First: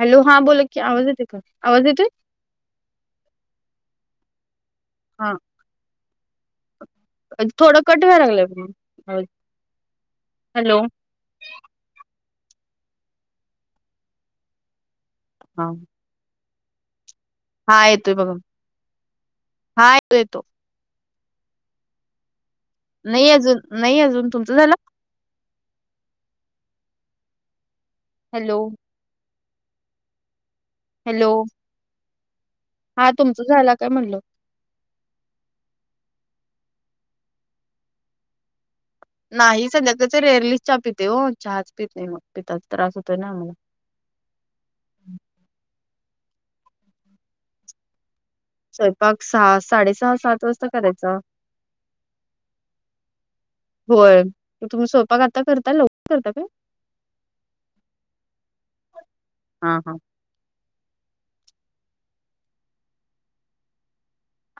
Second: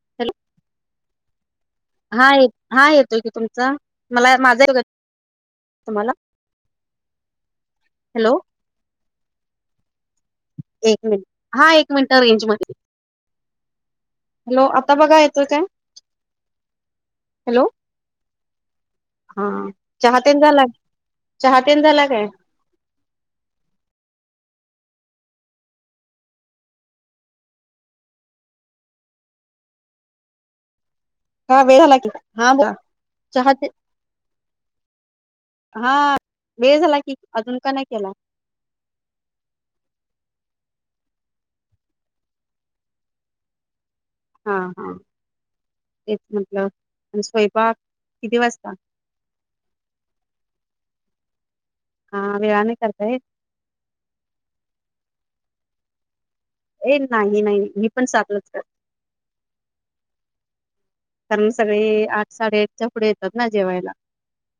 Hello हा बोला की आवाज येतो का आवाज येतय. हा हा येतोय की तुमचा मला माझ हा. तुम्हाला. थोडं कट व्यायला हॅलो लागलंय पण हॅलो. एक हा एक मिनिट रेंज मध्ये हॅलो आता बघा येतोय काय. हा हॅलो हा येतोय बघा हा येतो चहाहतेन येतो झाला? चहा तीन झाला काय? नाही अजून नाही अजून तुमचं झालं? हॅलो हॅलो हा बोला हा तुमचं झाला काय म्हणल? हा वे झाला की अजून का नाही केला? नाही सध्याकच रेयरलीच चहा पिते हो चहाच पिते मग पिताचचा त्रास होतोय ना आ मला. हा हा तेच म्हटलं आणि स्वयंपाक किती वाजत? पाग सहा साडे सहा सात वाजता करायचा. हा वेळा न करताय. होय तुम्ही स्वयपाक आता करता लवकर करता काय. ए नाही नाही मी पण साधलच का हा हा कारण सगळी आठ साडेआठच्या पुढे येतात ना जेवायला.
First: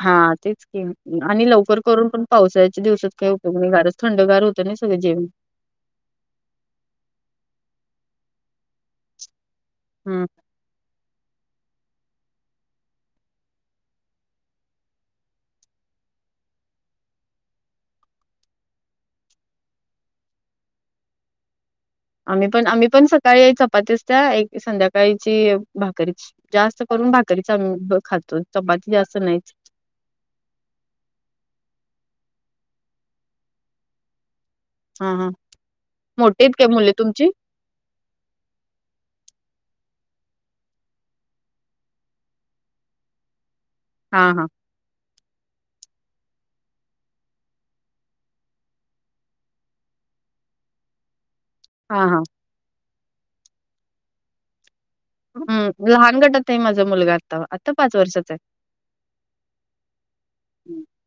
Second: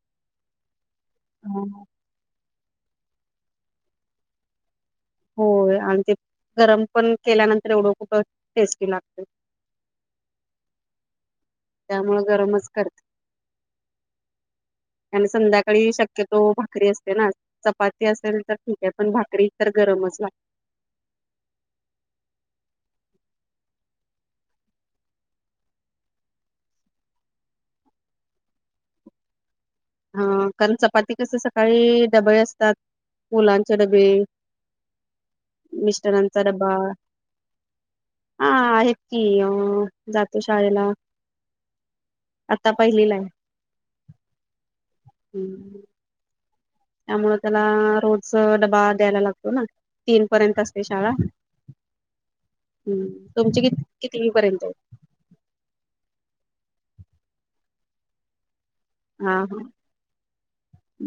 हा तेच के आणि लवकर करून पण पावसाच्या दिवसात काही उपयोग नाही घारच थंडगार होतं ना सगं जेवण होय आणि ते गरम पण केल्यानंतर एवढं खूप टेस्टी लागते. हम त्यामुं गरमच करते. आणि संध्याकाळी शक्यतो भाकरी असते ना. चपाती असेल तर ठीक आहे पण भाकरी तर गरमच लागते. आम्ही पण आम्ही पण सकाळी चपातीस त्या एक संध्याकाळीची भाकरीची. जास्त करून भाकरी च खातो चपाती जास्त नाहीच. हा कारण चपाती कस सकाळी डबे असतात मुलांचे डबे. हा हा मिस्टरांचा मोठीेत काय डबा मुले तुमची? हा आहेत की अ जातो शाळेला. आता पहिली ला आहे. हा हा हम्म त्यामु त्याला रोज डबा द्यायला लागतो ना तीन पर्यंत असते शाळा. हा हा हम्म तुमची किती किती पर्यंत हम्म लहान गटात आहे माझा मुलगा आता आता पाच वर्षाचा आहे. हा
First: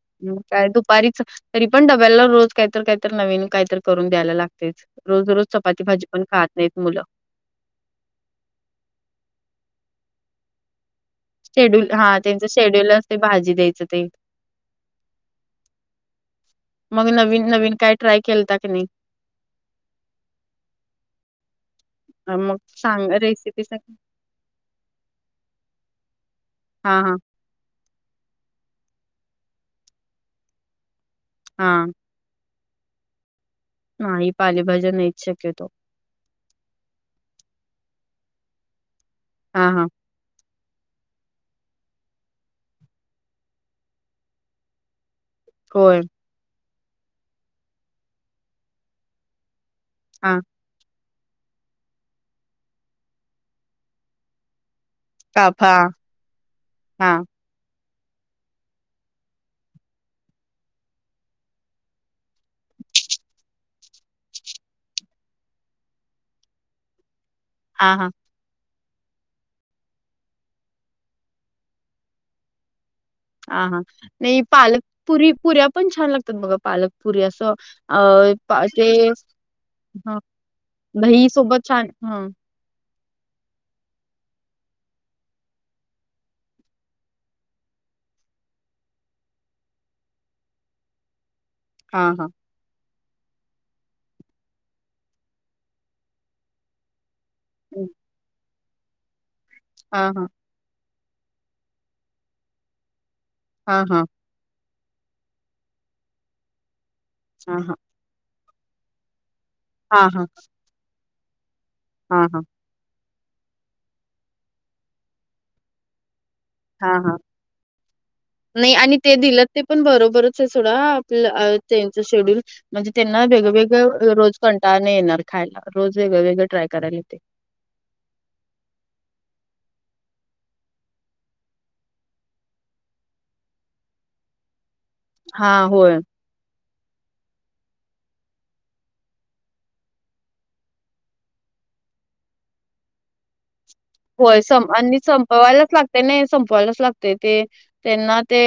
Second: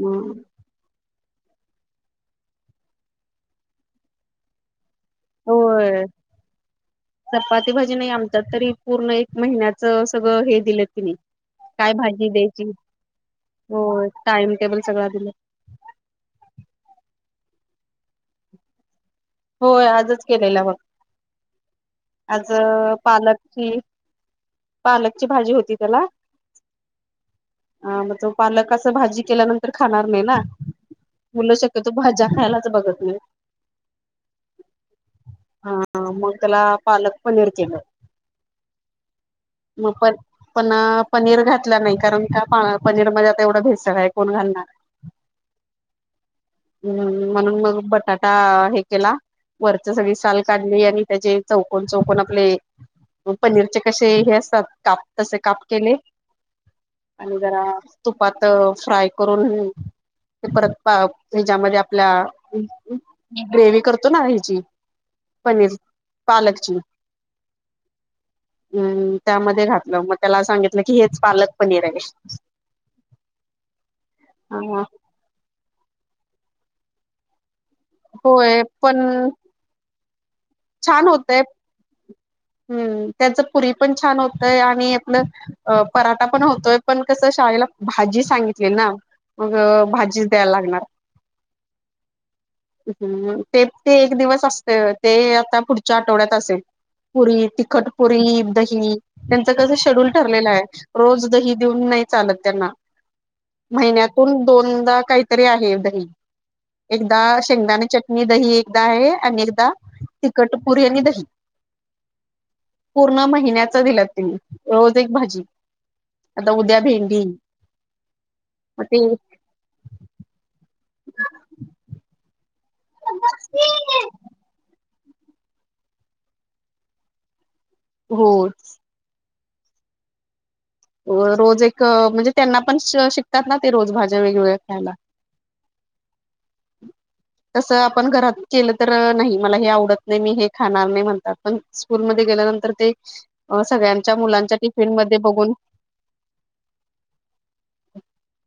मग काय दुपारीच तरी पण डब्याला रोज काहीत काही तर नवीन काहीत करून द्यायला लागत. रोज रोज चपाती होय भाजी पण खात नाहीत मुलं. चपाती, भाजी नाही आवडत तरी पूर्ण एक महिन्याच सगळं हे दिलं तिने शेड्यूल काय हा भाजी त्यांचं द्यायची शेड्यूल अस ते भाजी द्यायचं ते होय टाइम टेबल सगळं दिलं. मग नवीन नवीन काय ट्राय केलता की नाही? होय आजच केलेलं मग अ, आज मग सांग रेसिपी पालकची सांग पालकची भाजी होती त्याला हा हा ह मग तो पालकाच भाजी केल्यानंतर खाणार नाही ना मुलं हा शक्यतो भाजी खायलाच बघत नाही. नाही ह पालेभज्या नाहीच शक्यत. हा मग त्याला पालक पनीर केलं हां, हां. मग प पण पनीर घातला नाही कारण का पनीर मध्ये आता एवढं भेसकय कोण घालणार. [inaudible] होय. हम्म म्हणून मग बटाटा हे केला वरच सगळी हां, साल काढ आणि त्याचे चौकन चौकन आपले पनीरचे कसे हे असतात काप. तसे काप काफा केले हां, आणि जरा तुपात फ्राय करून ते परत ह्याच्यामध्ये आपल्या ग्रेव्हीतं करतो ना हेची पनीर पालकची. हा हा. हम्म त्यामध्ये घातलं मग त्याला सांगितलं की हेच पालक पनीर आहे. [inaudible] ह हा नाही ह पालकपुरी पुऱ्या पण छान लागतात मग पालकपुरी असं. अ होय पण ते ह छान दही होतय सोबत छान ह. हम्म त्याच पुरी पण छान होतय आणि आपलं अ पराठा पण होतोय पण कसं शाळेला भाजी सांगितली ना. मग भाजीच द्यायला लागणार. हा हा. हम्म ते ते एक दिवस असते ते आता पुढच्या आठवड्यात असेल. पुरी हं. तिखटपुरी दही त्यांचं कसं शेड्यूल हां, हां, ठरलेलं आहे. रोज दही देऊन नाही चालत त्यांना हां, हां, महिन्या तुन दोनदा काहीतरी आहे दही एकदा हां, हां, शेंगदाणे चट णी दही एकदा आहे आणि एकदा हां, तखटपुरी आणि दही. हा हा. पूर्ण महिन्याच दिल्यात त्यांनी रोज एक भाजी. आता उद्या हा हा भेंडी नाही आणि ते दिलं ते पण बरोबरच आहे सोडा आपलं त्यांच शेड्यूल. म्हणजे त्यांना वेगवेगळं रोज कंटाळने येणार खायला रोज वेगवेगळं ट्राय करायला येतं. हो रोज एक म्हणजे त्यांना पण शिकतात ना ते रोज भाज्या वेगवेगळ्या खायला. हा होय. [inaudible] तसं आपण घरात केलं तर नाही मला हे आवडत नाही मी हे खाणार नाही म्हणतात. पण स्कूलमध्ये गेल्यानंतर ते सगळ्यां होय सं आणि संपवायलाच लागत नाही संपवायलाच लागतेय ते. त्यांना ते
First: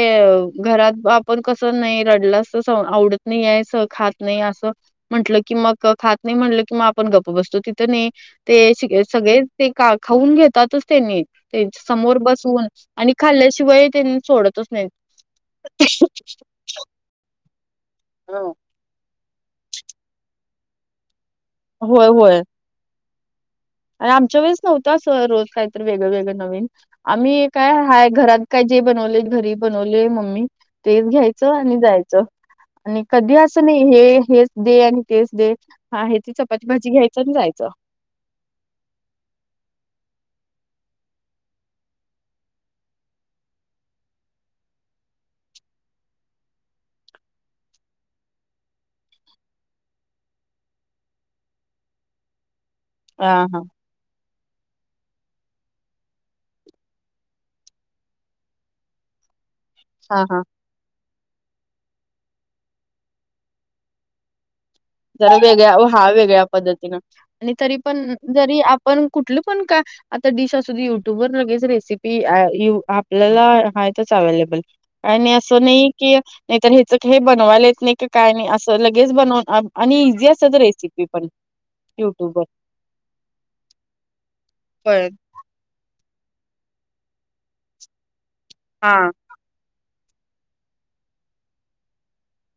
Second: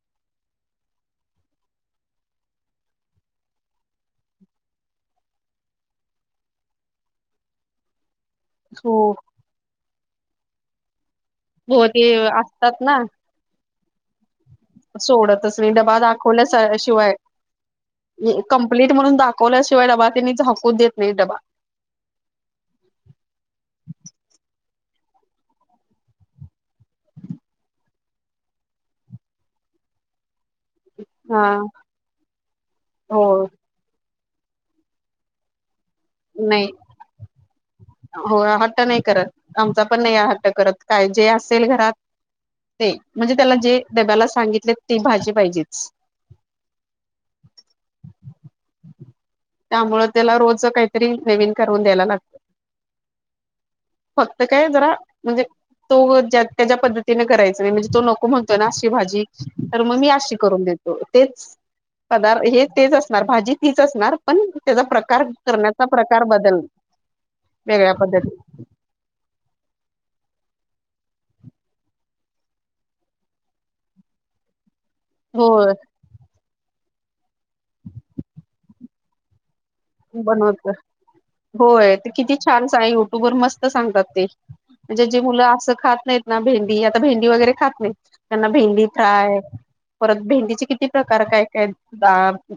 घरात आपण कस नाही रडलंस आवडत नाही आहे स खात नाही असं. म्हटलं की मग खात नाही म्हटलं कि मग आपण गप्प बसतो तिथं नाही. ते हो सगळे ते खाऊन घेतातच त्यांनी हो ते समोर बसून असतात ना आणि खाल्याशिवाय त्यांनी सोडत सोडतच नाही डबा दाखवल्या शिवाय हं. कंप्लीट म्हणून दा खवल्याशिवाय त्याने डब्बा झाकू देत नाही डबा. होय होय. आणि आमच्या वेळेस नव्हतं अस रोज काही तर वेगळं वेगळं नवीन. आम्ही काय हाय घरात काय जे बनवले घरी बनवले मम्मी तेच हा घ्यायचं आणि जायचं आणि हो कधी असं नाही हे हेच दे आणि तेस दे हा आहे ती चपाती नाही भाजी घ्यायच आणि जायचं. हो हट्ट नाही करत आमचा पण नाही हट्ट करत काय जे असेल घरात ते म्हणजे त्याला जे डब्याला सांगितले ती भाजी पाहिजेच. त्यामुळ त्याला रोजचं काही तरी नवीन करून द्यायला लागत. ह हा. फक्त काय जरा म्हणजे.. तो ज्या त्या्या पद्धतीने करायचा नाही म्हणजे तो नको म्हणतोय ना अशी भाजी. तर मग मी हा अशी हा करून देतो तेच पदार्थ हे तेच असणार भाजी तीच असणार.. पण त्याचा प्रकार जरा वेगळ्या करण्यात-. हा वेगळ्या पद्धतीनं आणि तरी वेगळ्या पण पद्धती जरी आपण कुठलं पण काय,. आता डिश असुध युट्यूब वर लगेच रेसिपी आपल्याला हच अवेलेबल. आणि असं होय नाही की नाहीतर हेच हे बनवायलाेत नाही का का नाही असं लगेच बनव. इझि अस बनवत रेसिपी. होय तर किती युट्यूब वर. छान युट्यूब वर मस्त सांगतात ते. म्हणजे होय जे मुलं असं खात नाही. ना भेंडी आता भेंडी वगैरे खात नाही त्यांना भेंडी हा फ्राय. परत भेंदीचे किती प्रकार काय काय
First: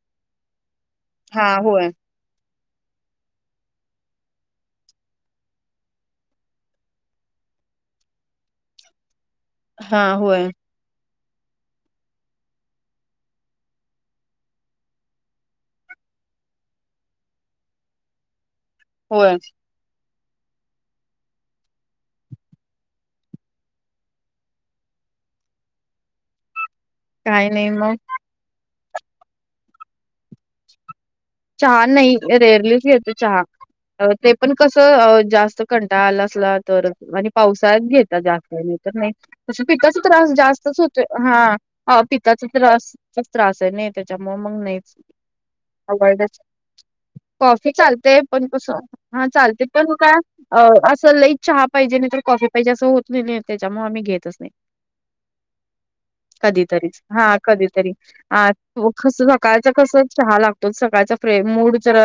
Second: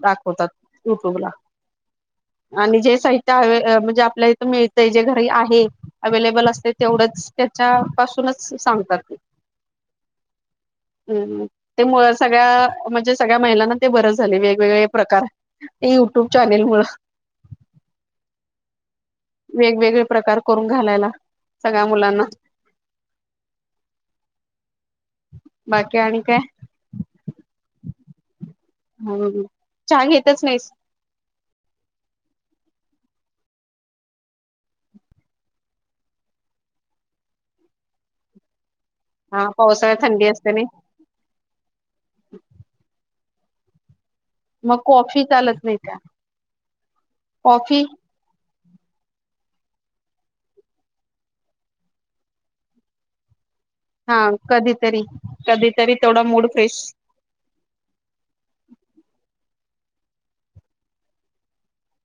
दाखवतात युट्यूबवर. ह होय. आणि जे साहित्य आहे म्हणजे आपल्याला इथं मिळतंय जे घरी आहे. अवेलेबल असते तेवढंच त्याच्या पासूनच सांगतात ते. हा होय. हम् ते मु सगळ्या म्हणजे सगळ्या महिलांना ते बरंच झाले वेगवेगळे प्रकार. ते युट्यूब चॅनेल मु. होच. वेगवेगळे प्रकार करून घालायला सगळ्या मुलांना. बाकी आण काय. काही नाही मग. हम् चहा घेतच नाहीस. चहा नाही रेरलीच येते चहा. ते पण कसं जास्त कंटाळाला असला तर आणि पावसात घेेतात जास्त नाही तर नाही. हा त पताचा पावसाळ्यात थंडी त्रास असते नाही जास्तच होतो हा हा पताचा त्रास त्रास आहे नाही. त्याच्यामुळे मग नाही कॉफी चालत नाही का आवड कॉफी चालते. प कस [inaudible] हा चालते पण का अ असं लईत चहा पाहिजे नाही तर कॉफी पाहिजे असं होत नाही नाही. ते जम आमही. हा घेतच कधीतरी कधीतरी तेथोडा मूड फेश. कधीतरीच हा कधीतरीस सकाळच कस चहा लागतो सकाळच्या. मूड जर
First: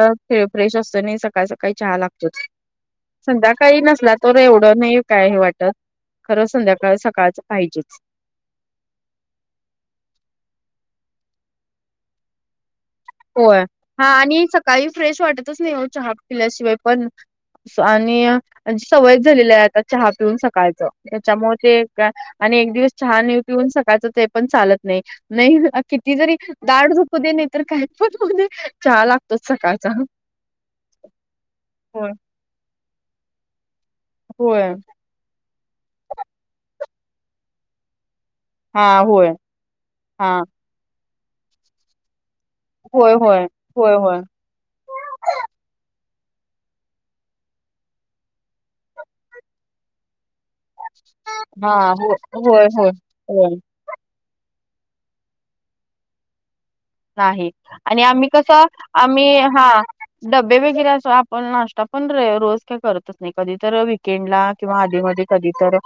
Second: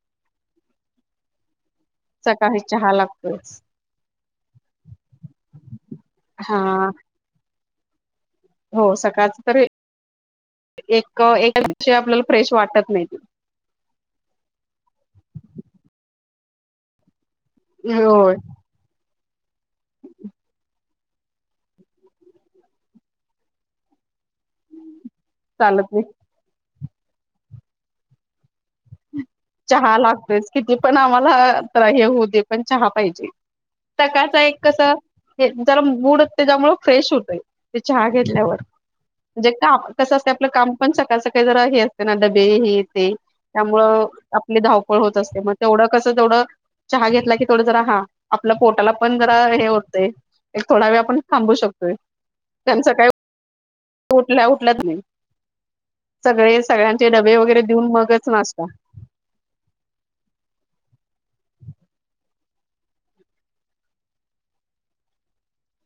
फ्रेश असतो नाही सकाळी सकाळी चहा लागत. सकाळी चहा लागतोयच संध्याकाळी नसला. तर एवढं नाही काय हे वाटत खरं हा संध्याकाळ सकाळच पाहिजे. हो सकाळच तर एक एका विषय आपल्याला फ्रेश वाटत नाही. होय हा आणि सकाळी फ्रेश वाटतच नाही हो चहा पिल्याशिवाय पण. ते आणि होय म्ह सवयच झालेली आहे आता चहा पिऊन सकाळच. त्याच्यामुळे ते आणि एक दिवस छान पिऊन सकायचं ते. पण चालत नाही नाही चालत नाही किती जरी दा झप नाही तर का पण. चहा लागतोच. सकाळचा. चहा लागतेच किती पण आम्हाला तर हे होय होऊ दे पण चहा पाहिजे. तकाच एक होय कसं. हे त्याला मूड असं त्यामुळे फ्रेश होतय ते चहा घेतल्यावर. हा होय म्हणजे काम कसं हा असते आपलं काम. पण सकाळ सकाळी जरा हे असते ना डबे हे येते होय होय होय त्यामुळं. होय आपली धावपळ होत असते मग तेवढं कसं तेवढं. चहा घेतला की थोड जरा हा आपल्या पोटाला पण जरा हे होत. एक थोडा वेळ आपण थांबू हा शकतोय होय त्यांच होय काय. हो. उठल्या उठल्यात नाही सगळे सगळ्यांचे डबे नाही वगैरे देऊन आणि आम्ही मगच कसं नाशता. आम्ही हा डबे वगैरे असो आपण नाश्ता पण रोज काय करतो. कधी तर विकेंड ला किंवा आधी मधी कधी तर.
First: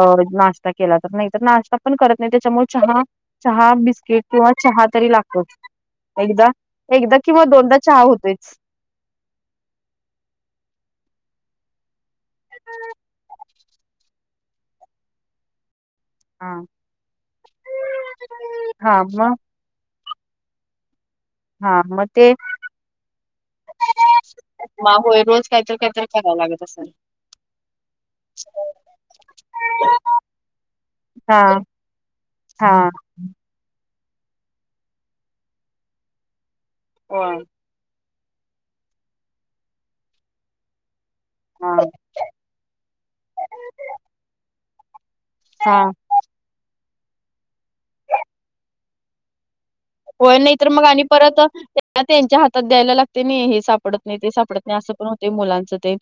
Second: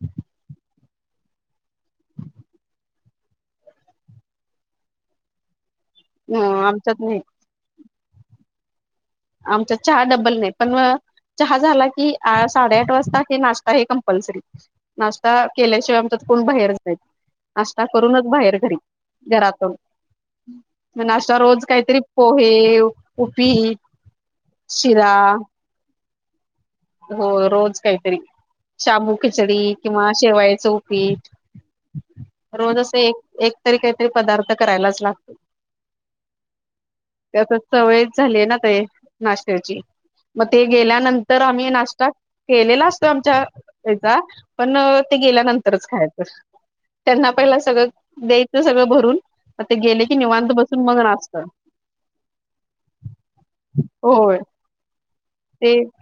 अ नाश्ता केला तर नाही तर नाश्ता पण करत नाही त्याच्यामुळे चहा. चहा बिस्किट किंवा चहा तरी लागते. एकदा, आमच्यात एकदा नाही किंवा दोनदा चहा होतोय. आमच्या चहा डब्बल नाही पण म. चहा झाला की साडेआठ वाजता हे नाश्ता हे कंपल्सरीश्. ता केल्याशिवाय आ कोण हा बाहेर जाय. नाश्ता करूनच बाहेर घरी हा मग घरातून. म्हण अशा रोज हा काहीतरी मग ते पोहे उपी. माग होय रोज काहीतर काहीतर करायला लागत असेल. हो रोज काहीतरी शांभू खिचडी किंवा शेवायाचं उपीठ. हा हा रोज असं एक एक. त काहीतरी पदार्थ करायलाच लागत होय त्या. सवय झाली ना ते नाश्त्याची मग ते गेल्यानंतर. आम्ही हा नाश्ता केलेला असतो आमच्या त्याचा पण ते हा गेल्यानंतरच खायच‌. त्यांना पहिला सगळं द्यायचं सगळं भरून. गेले. होय निवांत नाही तर बसून मग आणि नाचत परत त्यांच्या हातात द्यायला लागते नाही हे सापडत नाही ते होय सापडत असं पण होते मुलांच ते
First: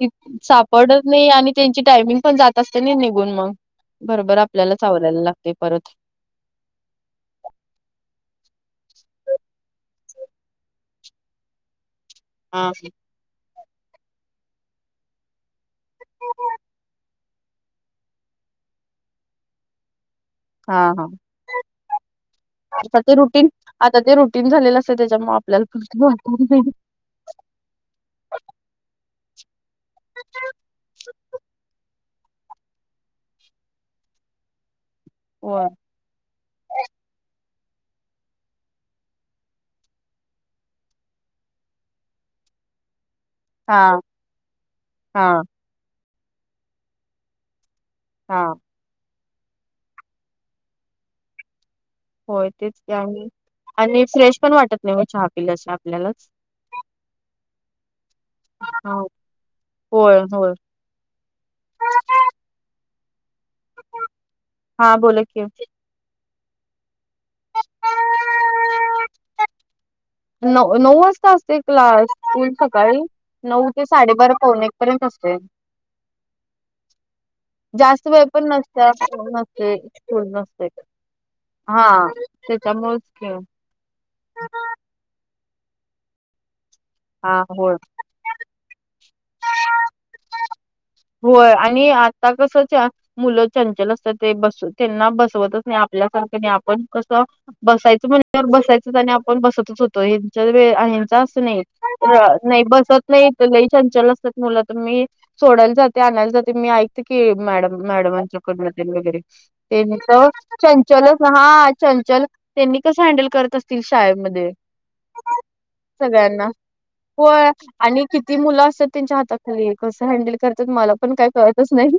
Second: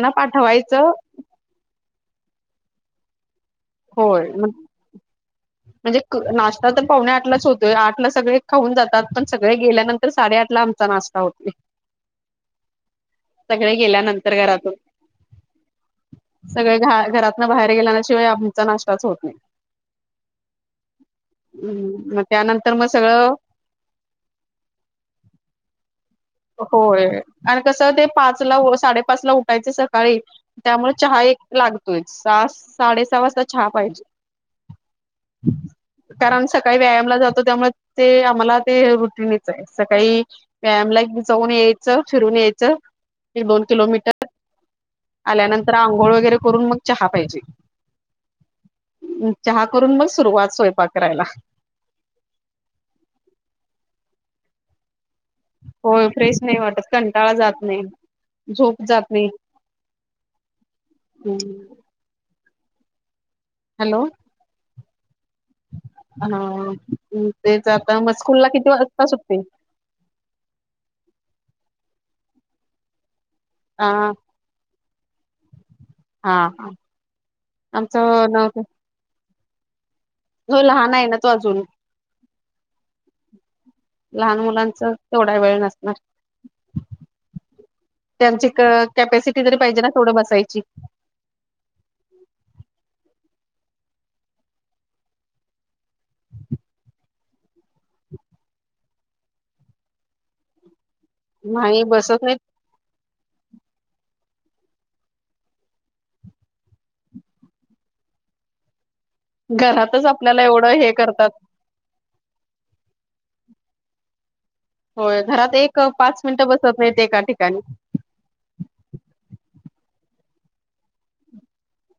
त पाठवायचं सापड. नाही आणि त्यांची टायमिंग पण जात असते ना निघून मग होय बरोबर आपल्याला चावलायला लागते परत. म्हणजे नाश्ता तर पावणे आठ लाच होतोय आठ ला सगळे खाऊन जातात पण सगळे गेल्यानंतर साडेआठ ला आमचा नाश्ता. होते. हा. सगळे गेल्यानंतर घरातून. सगळे घ घरातनं बाहेर गेल्यानाशिवाय आमचा नाश्ताच होत नाही. हा हा. हम्म. आता ते रुटीन आता ते रुटीन झालेलं असते त्याच्यामुळे आपल्याला. वाटत नाही होय आणि कसं ते पाच ला साडेपाच ला उठायच सकाळी. त्यामुळे चहा एक लागतोय सहा साडेसहा वाजता चहा पाहिजे. [inaudible] होय. कारण सकाळी व्यायामला जातो त्यामुळे ते आम्हाला ते रुटीनीच आहे सकाळी. वायम लाग. जाऊन यायच फिरून यायचं एक दोन हा किलोमीटर हा आल्यानंतर. अंघोळ वगैरे करून मग चहा पाहिजे. हा. चहा करून मग सुरुवात सोयंपाक करायला. होय तेच आणि फ्रेश पण वाटत नाही मग हा. हो फ्रेश नाही वाटत कंटाळा जात नाही झोप हा जात नाही. होय होय. हम्म. हॅलो. हा बोलात की. हा तेच आता मग स्कूल ला किती वाजता सुटते. न नऊ वाजता असते क्लास स्कूल सकाळी नऊ ते हा साडेबारा. पोन एक पर्यंत असते. हा हा. [inaudible] जास्त वय आमचं पण नव्हतं नसत नसते. ख हो नसते लहान आहे ना तो अजून हा त्याच्यामुळेच खे लहान मुलांचं तेवढा वेळ नसणार हा होळ त्यांची कॅपॅसिटी जरी पाहिजे ना थोडं बसायची होय आणि आता कसच मुलं चंचल असतात ते बस त्यांना बसवतच नाही आपल्यासारखे नाही आपण कसं बसायचं म्हणज बसायचंच आणि आपण बसतच होतो हचा वेळचा नाही नाही बसत नाही लई चंचल असतात मुलं तर मी सोडायला जाते आणायला जाते मी ऐकते की मॅड मॅडमांच्याकडूनम वगैरे ते नाही घरातच तर आपल्याला एवढं हे चंचलच करतात हा चंचल त्यांनी कसं हँडल करत असतील शाळेमध्ये होय घरात एक पाच मिनिटं बसत नाहीत एका ठिकाणी ती मुलं असतात त्यांच्या हाताखाली कसं हँडल करतात मला पण काय कळतच नाही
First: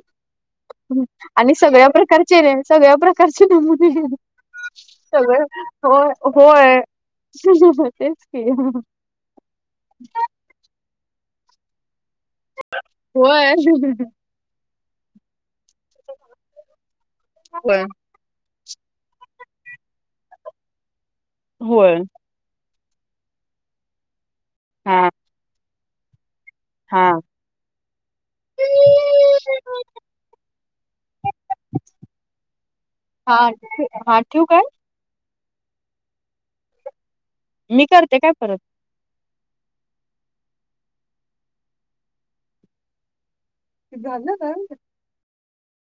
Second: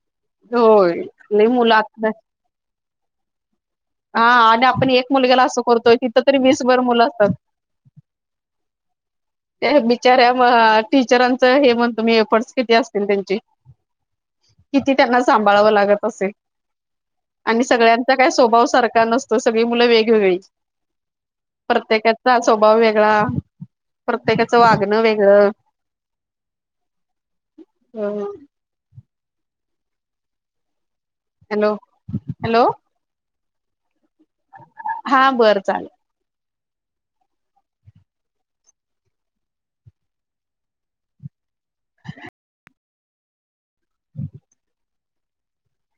होय लई आणि मुलं सगळ्या आता प्रकारचे र सगळ्या प्रकार करचे नमुने हा आणि आपण एक मुलग्याला सगळ असं करतोय होय तिथं तरी होय वीसभर मुलं असतात तेच क त्या बिचाऱ्या टीचरांच हे म्हण तुम्ही एफर्स किती असतील त्यांची होय किती त्यांना सांभाळावं लागत असेल आणि होय सगळ्यां काही स्वभाव सारखा नसतो सगळी मुलं वेगवेगळी होय प्रत्येकात स्वभाव वेगळा प्रत्येकाचं वागणं हा वेगळं हा हॅलो हॅलो हां हां ठ्यू का हा बरं चालेल मी करते काय परत ते गल कर